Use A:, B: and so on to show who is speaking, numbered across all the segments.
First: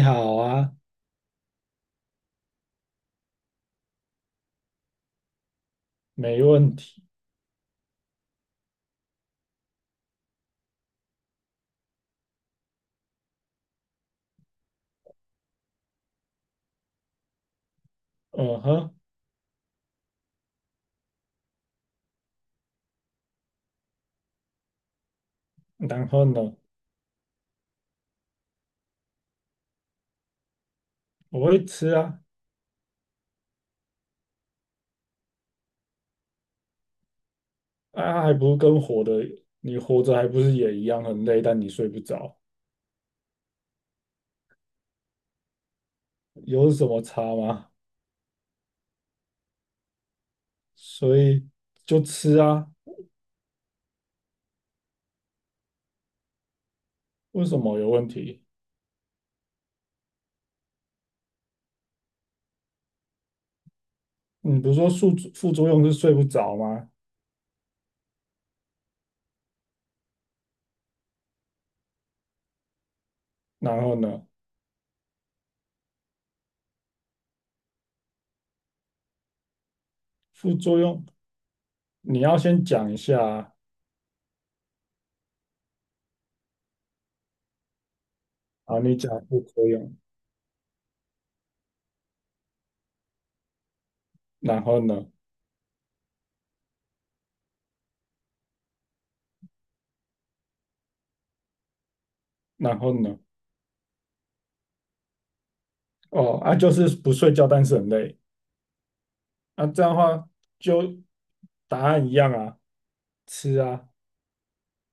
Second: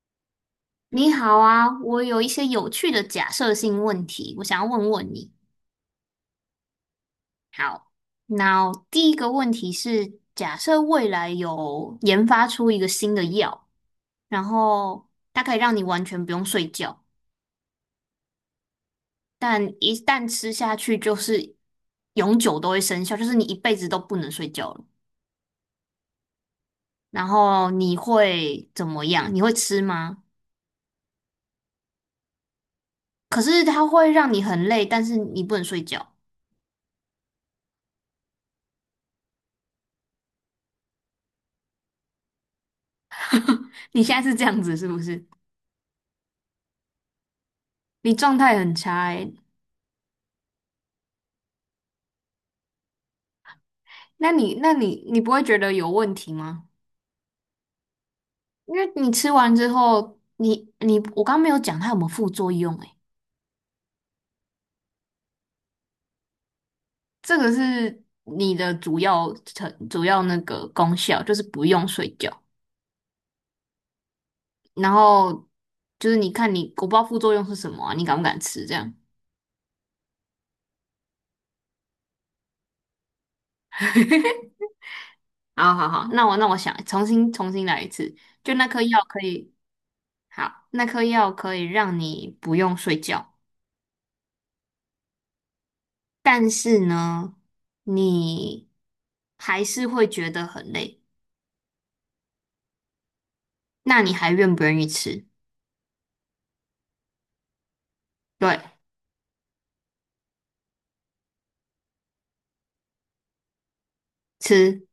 A: 你好啊，
B: 你好啊，我有一些有趣的假设性问题，我想要问问你。
A: 没问题。
B: 好，那第一个问题是，假设未来有研发出一个新的药，然后它可以让你完全不用睡觉，
A: 嗯哼，
B: 但一旦吃下去就是永久都会生效，就是你一辈子都不能睡觉了。
A: 然后呢？
B: 然后你会怎么样？你会吃吗？
A: 我会吃啊。
B: 可是它会让你很累，但是你不能睡觉。
A: 啊，还不是跟活的，你活着还不是也一样很累，但你睡不着，
B: 你现在是这样子是不是？
A: 有什么差吗？
B: 你状态很差欸。
A: 所以就吃啊。
B: 那你不会觉得有问题吗？
A: 为什么有问题？
B: 因为你吃完之后，你我刚没有讲它有没有副作用诶。
A: 你不是说副作用是睡不着吗？
B: 这个是你的主要那个功效，就是不用睡觉，
A: 然后呢，
B: 然后就是你看你我不知道副作用是什么啊，你敢不敢吃这样？
A: 副作用你要先讲一下啊。
B: 好好好，那我想重新来一次，就那颗
A: 好，你
B: 药
A: 讲
B: 可
A: 副
B: 以，
A: 作用，
B: 好，那颗药可以让你不用睡觉。
A: 然后呢？
B: 但是呢，你还是会觉得很累，
A: 然后呢？
B: 那你还愿不愿意吃？
A: 哦，啊，就是不睡觉，但是很累。
B: 对，
A: 那这样的话就答案一样啊，吃啊。
B: 吃，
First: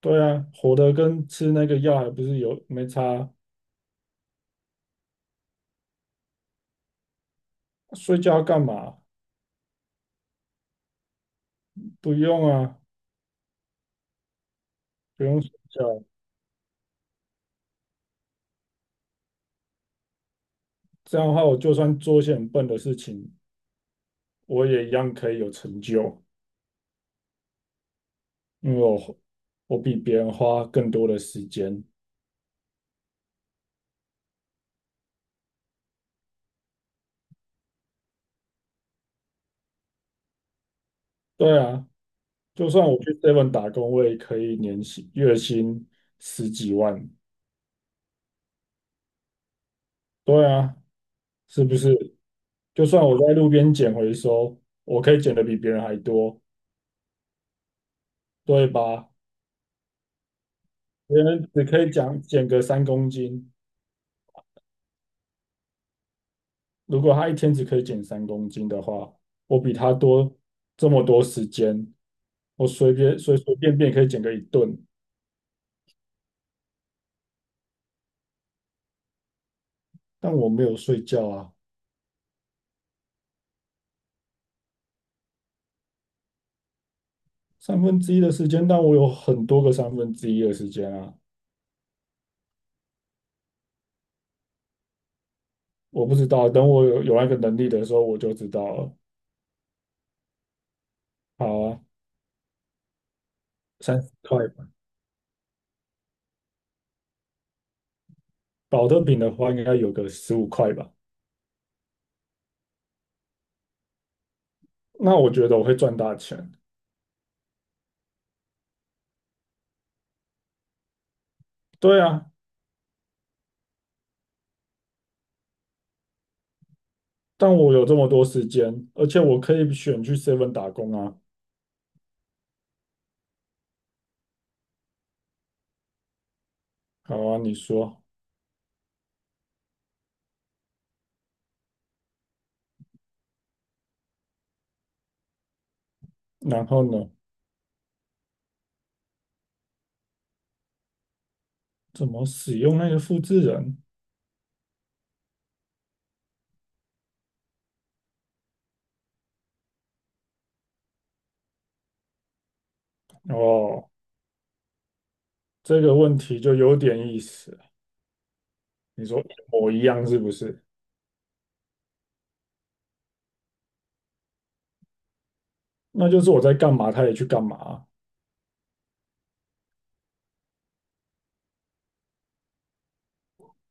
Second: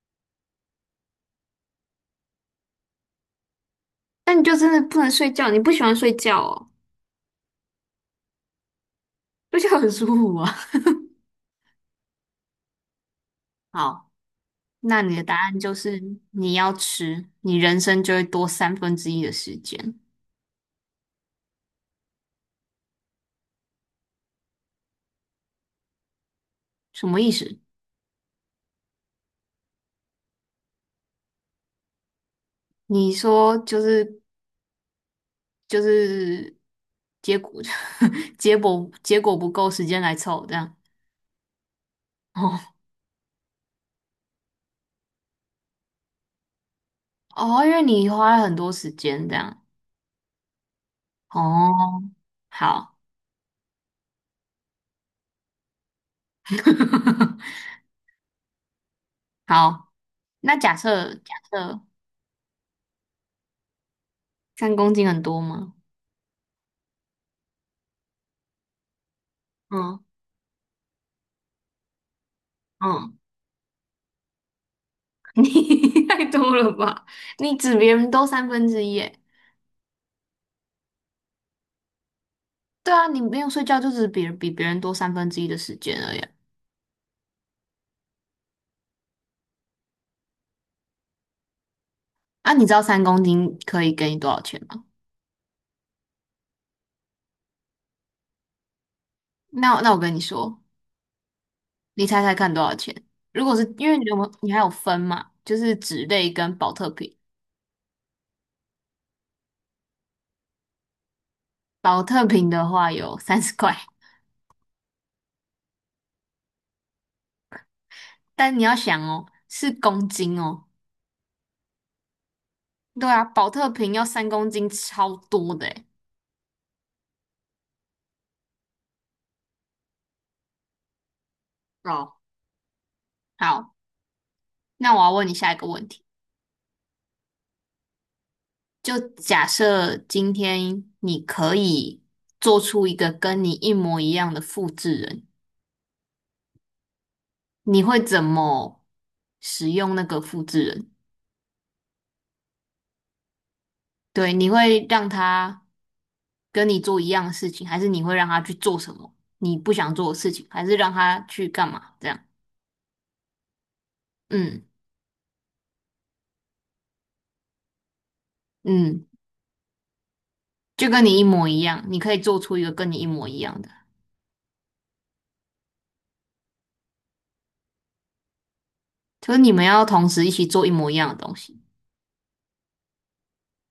A: 对啊，活的跟吃那个药还不是有没差啊。
B: 那你就真的不能睡觉，你不喜欢睡觉哦，
A: 睡觉干嘛？
B: 睡觉很舒服啊。
A: 不用啊，
B: 好，那你的
A: 不
B: 答
A: 用睡
B: 案就是
A: 觉。
B: 你要吃，你人生就会多三分之一的时间，
A: 这样的话，我就算做一些很笨的事情，我也一样可以有成就，
B: 什么意思？
A: 因为我比别人花更多的时间。
B: 你说就是结果 结果不够时间来凑这样。
A: 对啊，
B: 哦
A: 就算我去 Seven 打工，我也可以年薪月薪十几万。
B: 哦，因为你花了很多时间这样。
A: 对啊，是不
B: 哦，
A: 是？就
B: 好，
A: 算我在路边捡回收，我可以捡的比别人还多，对吧？
B: 好，那假设
A: 别
B: 假
A: 人只可
B: 设
A: 以讲捡个三公斤，
B: 三公斤很多吗？
A: 如果他一天只可以捡三公斤的话，我比他
B: 嗯
A: 多这么多时间，我随便
B: 嗯，
A: 随随便便可以捡个一顿，
B: 你太多了吧？你指别人多三分之一耶？
A: 但我没有睡觉啊。
B: 对啊，你不用睡觉就只别人比别人多三分之一的时间而已啊。
A: 三分之一的时间，但我有很多个三分之一的时间啊。
B: 啊你知道三公斤可以给你多少钱吗？
A: 我不知道，等我有那个能力的时候，我就知道了。
B: 那我跟你说，
A: 好啊，
B: 你猜猜看多少钱？如果是因为
A: 三
B: 你
A: 十
B: 有
A: 块
B: 你还
A: 吧，
B: 有分嘛，就是脂类跟保特瓶，
A: 保特瓶的话应该有个15块吧。
B: 保特瓶的话有30块，
A: 那我觉得我会赚大钱。
B: 但你要想哦，是公斤哦。
A: 对啊，
B: 对啊，保特瓶要三公斤，超多的诶。
A: 但我有这么多时间，而且我可以选去 Seven 打工啊。
B: 哦，好，那我要问你下一个问题，
A: 好啊，你说，
B: 就假设今天你可以做出一个跟你一模一样的复制人，
A: 然后呢？
B: 你会怎么使用那个复制人？
A: 怎么使用那个复制人？
B: 对，你会让他跟你做一样的事情，还是你会让他去做什么你不想做的事情，还是让他去干嘛？这样，
A: 哦，
B: 嗯
A: 这个问题就有点意思。你
B: 嗯，
A: 说一模一样是不是？
B: 就跟你一模一样，你可以做出一个跟你一模一样的。
A: 那就是我在干嘛，他也去干嘛啊。
B: 就是你们要同时一起做一模一样的东西。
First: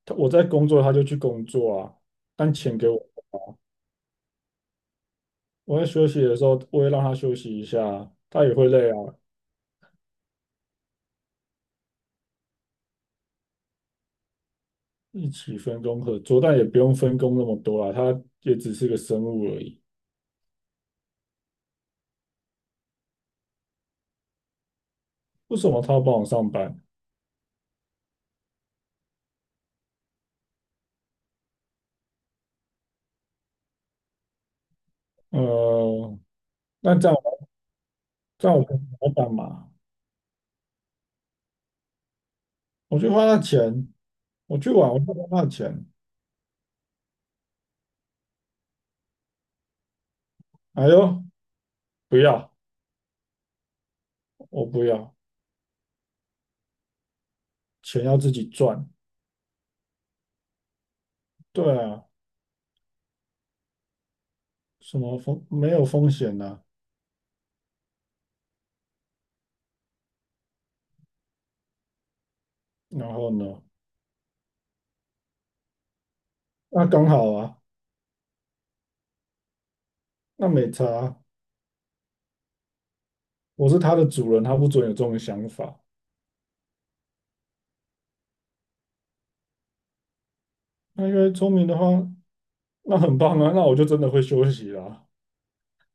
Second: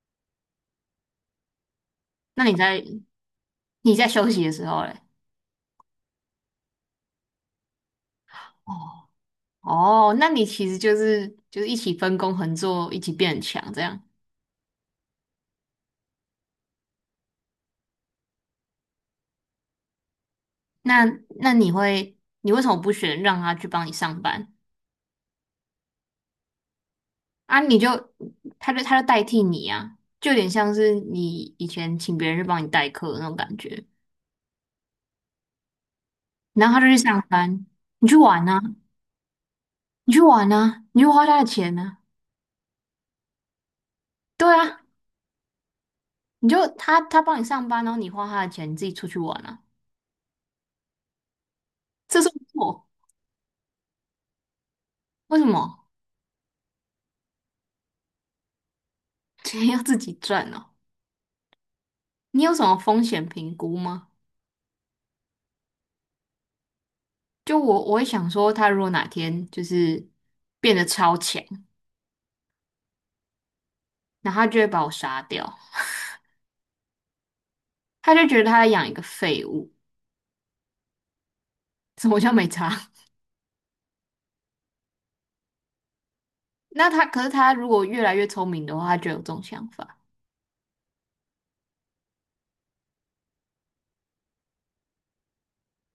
A: 他我在工作，他就去工作啊。
B: 那
A: 但
B: 你
A: 钱
B: 在
A: 给我。
B: 你在休息的时候嘞？
A: 我在休息的时候，我也让他休息一下啊，他也会累
B: 哦
A: 啊。
B: 哦，那你其实就是一起分工合作，一起变很强这样。
A: 一起分工合作，但也不用分工那么多啊，他也只是个生物而已。
B: 那那你为什么不选让他去帮你上班
A: 为什么他要帮我上班？
B: 啊？你就他就代替你啊，就有点像是你以前请别人去帮你代课的那种感觉。
A: 呃，
B: 然后他就
A: 那
B: 去
A: 这样
B: 上班，你去玩
A: 这样
B: 啊，
A: 我跟老板嘛？
B: 你去玩啊，你去花他的钱呢、啊。
A: 我去花他钱，
B: 对
A: 我去
B: 啊，
A: 玩，我去花他的钱。
B: 你就他帮你上班，然后你花他的钱，你自己出去玩啊。
A: 哎呦，不
B: 这是
A: 要，
B: 错？
A: 我不要，
B: 为什么？
A: 钱要自己赚。
B: 钱要自己赚呢？
A: 对啊，
B: 你有什么风险评估吗？
A: 什么风没有风险呐、
B: 就我会想说，他如果哪天就是变得超强，
A: 然后呢？
B: 然后他就会把我杀掉，
A: 那刚好啊，
B: 他就觉得他在养一个废物，
A: 那没差啊。
B: 什么叫没差？
A: 我是他的主人，他不准有这种想法。
B: 那他，可是他如果越来越聪明的话，他就有这种想法。
A: 那因为聪明的话，那很棒啊，那我就真的会休息啦。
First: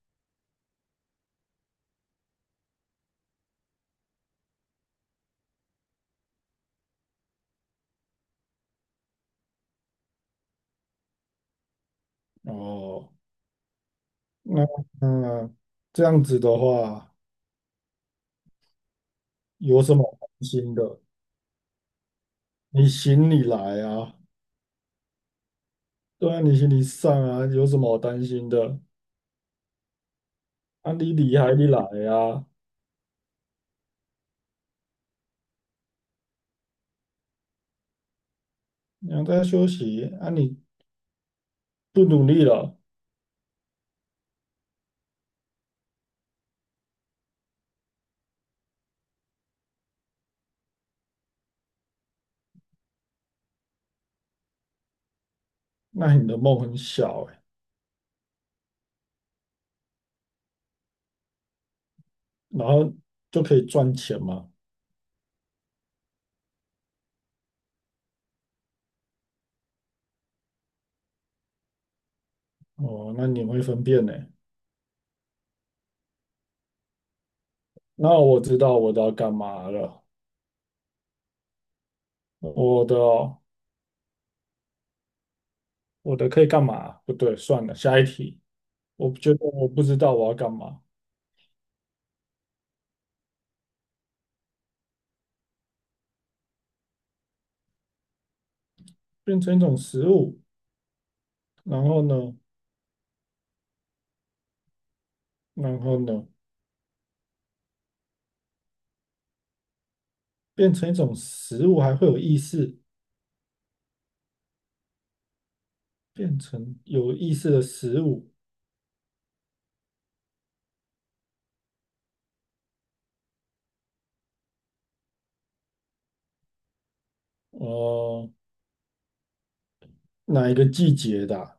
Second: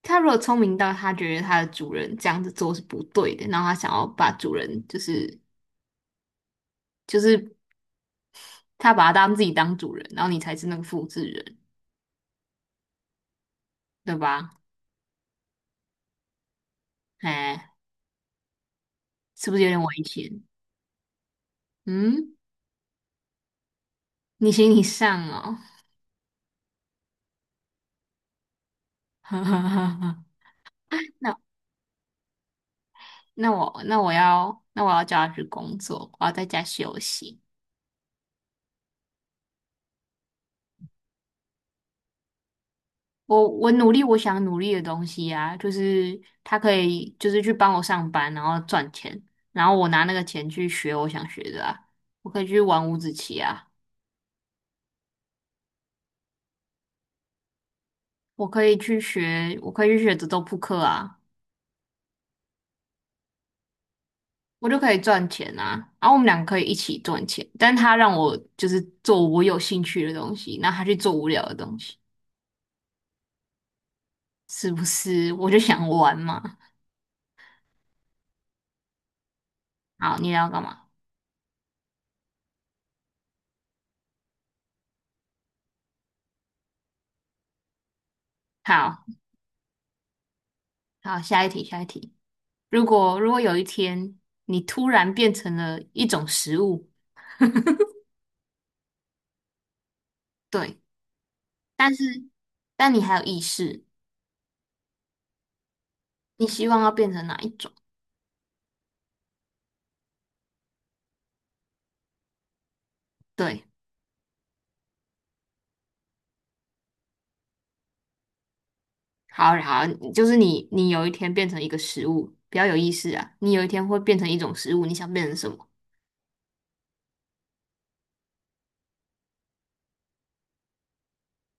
B: 他如果聪明到他觉得他的主人这样子做是不对的，然后他想要把主人就是他把他当自己当主人，然后你才是那个复制人，
A: 哦，
B: 对吧？
A: 那嗯，这样子的话，
B: 哎，是不是有点
A: 有
B: 危
A: 什么好
B: 险？
A: 担心的？
B: 嗯，
A: 你行你来啊。
B: 你行你上哦，
A: 对啊，你心理上啊，有什么好担心的？
B: 哈哈哈哈，
A: 啊，你
B: 那
A: 厉害，你来啊！
B: 那我要叫他去工作，我要在家休息。
A: 你还在休息啊，你不努力了，
B: 我想努力的东西啊，就是他可以就是去帮我上班，然后赚钱，然后我拿那个钱去学我想学的啊，我可以去玩五子棋啊，
A: 那你的梦很小哎、
B: 我可以去学德州扑克啊，
A: 然后就可以赚钱嘛。
B: 我就可以赚钱啊，然后我们两个可以一起赚钱，但他让我就是做我有兴趣的东西，然后他去做无聊的东西。
A: 哦，那你会分辨呢、
B: 是不是？我就想玩嘛。
A: 那我知道我的要干嘛了。
B: 好，你要干嘛？
A: 我的哦我的可以干嘛？不对，算了，下一题。
B: 好，
A: 我觉得我不知道我要干嘛。
B: 好，下一题，下一题。如果有一天你突然变成了一种食物，
A: 变成一种食物，
B: 对，
A: 然
B: 但
A: 后
B: 是
A: 呢？
B: 但你还有意识，
A: 然后呢？
B: 你希望要变成哪一种？
A: 变成一种食物还会有意识，
B: 对，
A: 变成有意识的食物。
B: 好好，就是你有一天变成一个食物，比较有意思啊。你有一天会变成一种食物，你想变成什么？
A: 哦，哪一个季节的啊。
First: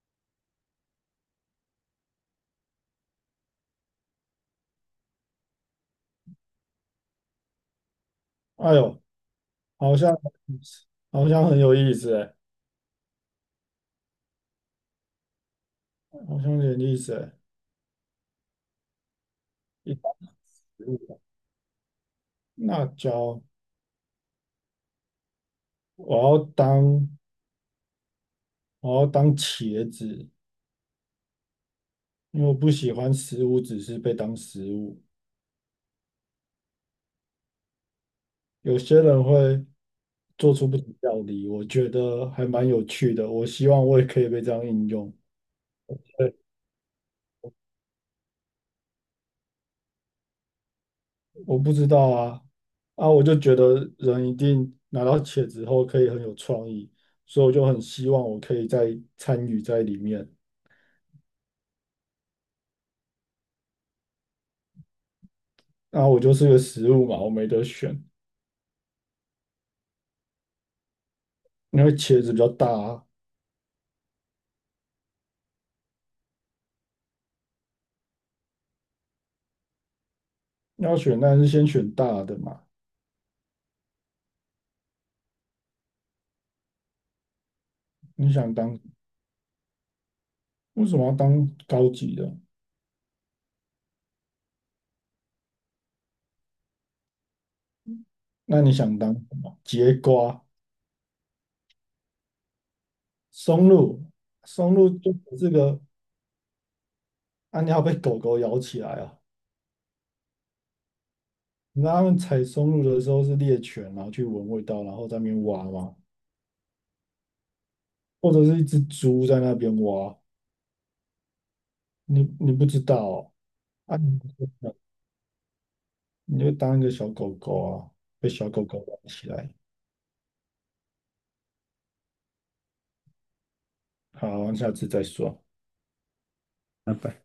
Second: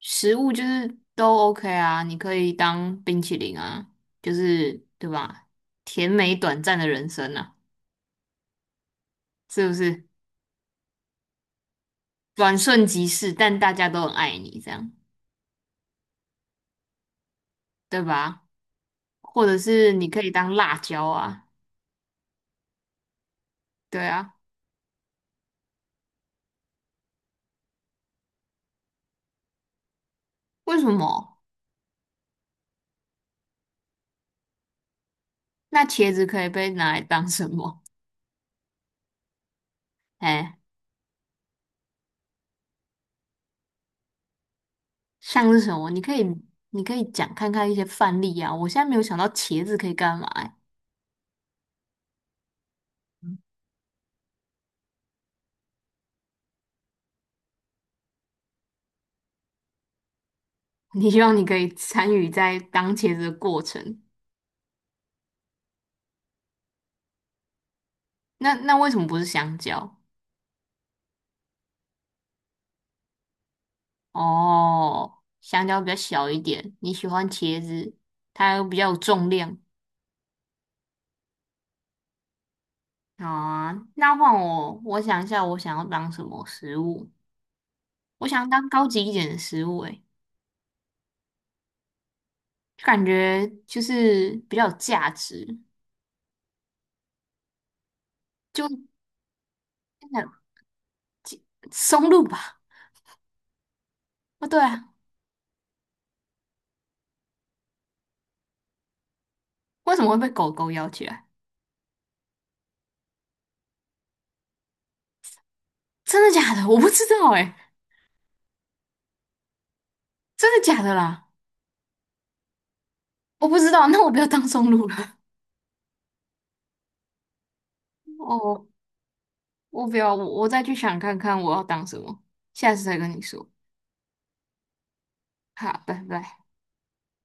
B: 食物就是都 OK 啊，你可以当冰淇淋啊，就是对吧？甜美短暂的人生啊，
A: 哎呦，
B: 是不
A: 好
B: 是？
A: 像好像很有意思哎，
B: 转瞬即逝，但大家都很爱你，这样
A: 好像有点意思哎。
B: 对吧？或者是
A: 一
B: 你
A: 大
B: 可以当辣
A: 植
B: 椒
A: 物
B: 啊，
A: 辣椒，
B: 对啊，
A: 我要当我要当茄子，
B: 为什么？
A: 因为我不喜欢食物只是被当食物。
B: 那茄子可以被拿来当什么？
A: 有些人会做
B: 哎，
A: 出不同料理，我觉得还蛮有趣的。我希望我也可以被这样应用。
B: 像是什么？你可以讲看看一些范例啊。我现在没有想到茄子可以干嘛、欸
A: 我不知道啊。啊，我就觉得人一定拿到茄子后可以很有创意，所以我就很希望我可以再参与在里面。
B: 你希望你可以参与在当茄子的过程。
A: 啊，我就是个食物嘛，我没得选，
B: 那为什么不是香蕉？
A: 因为茄子比较大啊，
B: 哦，香蕉比较小一点，你喜欢茄子，它又比较有重量，
A: 要选当然是先选大的嘛。
B: 好啊，那换我，我想一下，我想要当什么食物？我
A: 你
B: 想要
A: 想
B: 当
A: 当，
B: 高级一点的食物、欸，诶，
A: 为什么要当高级的？
B: 就感觉就是比较有价值，
A: 那
B: 就
A: 你
B: 真
A: 想当什么？节瓜、
B: 的松露吧？
A: 松露。
B: 哦，对
A: 松露
B: 啊，
A: 就这个，啊，你要被狗狗咬起来啊。
B: 为什么会被狗狗咬起来？
A: 你知道他们采松露的时候是猎犬，然后去闻味道，然后在那边挖吗？
B: 真的假的？我不知道、欸，诶，
A: 或者是一只猪在那边挖。
B: 真的假的啦？
A: 你不知道哦。
B: 我不知道，
A: 啊，
B: 那我
A: 你
B: 不要
A: 不
B: 当
A: 知
B: 松
A: 道
B: 露了。
A: 你会当一个小狗狗啊，被小狗
B: 哦，
A: 狗玩起来。
B: 我不要，我再去想看看我要当什么，下次再跟你说。
A: 好，下次再说。
B: 好，拜拜。
A: 拜拜。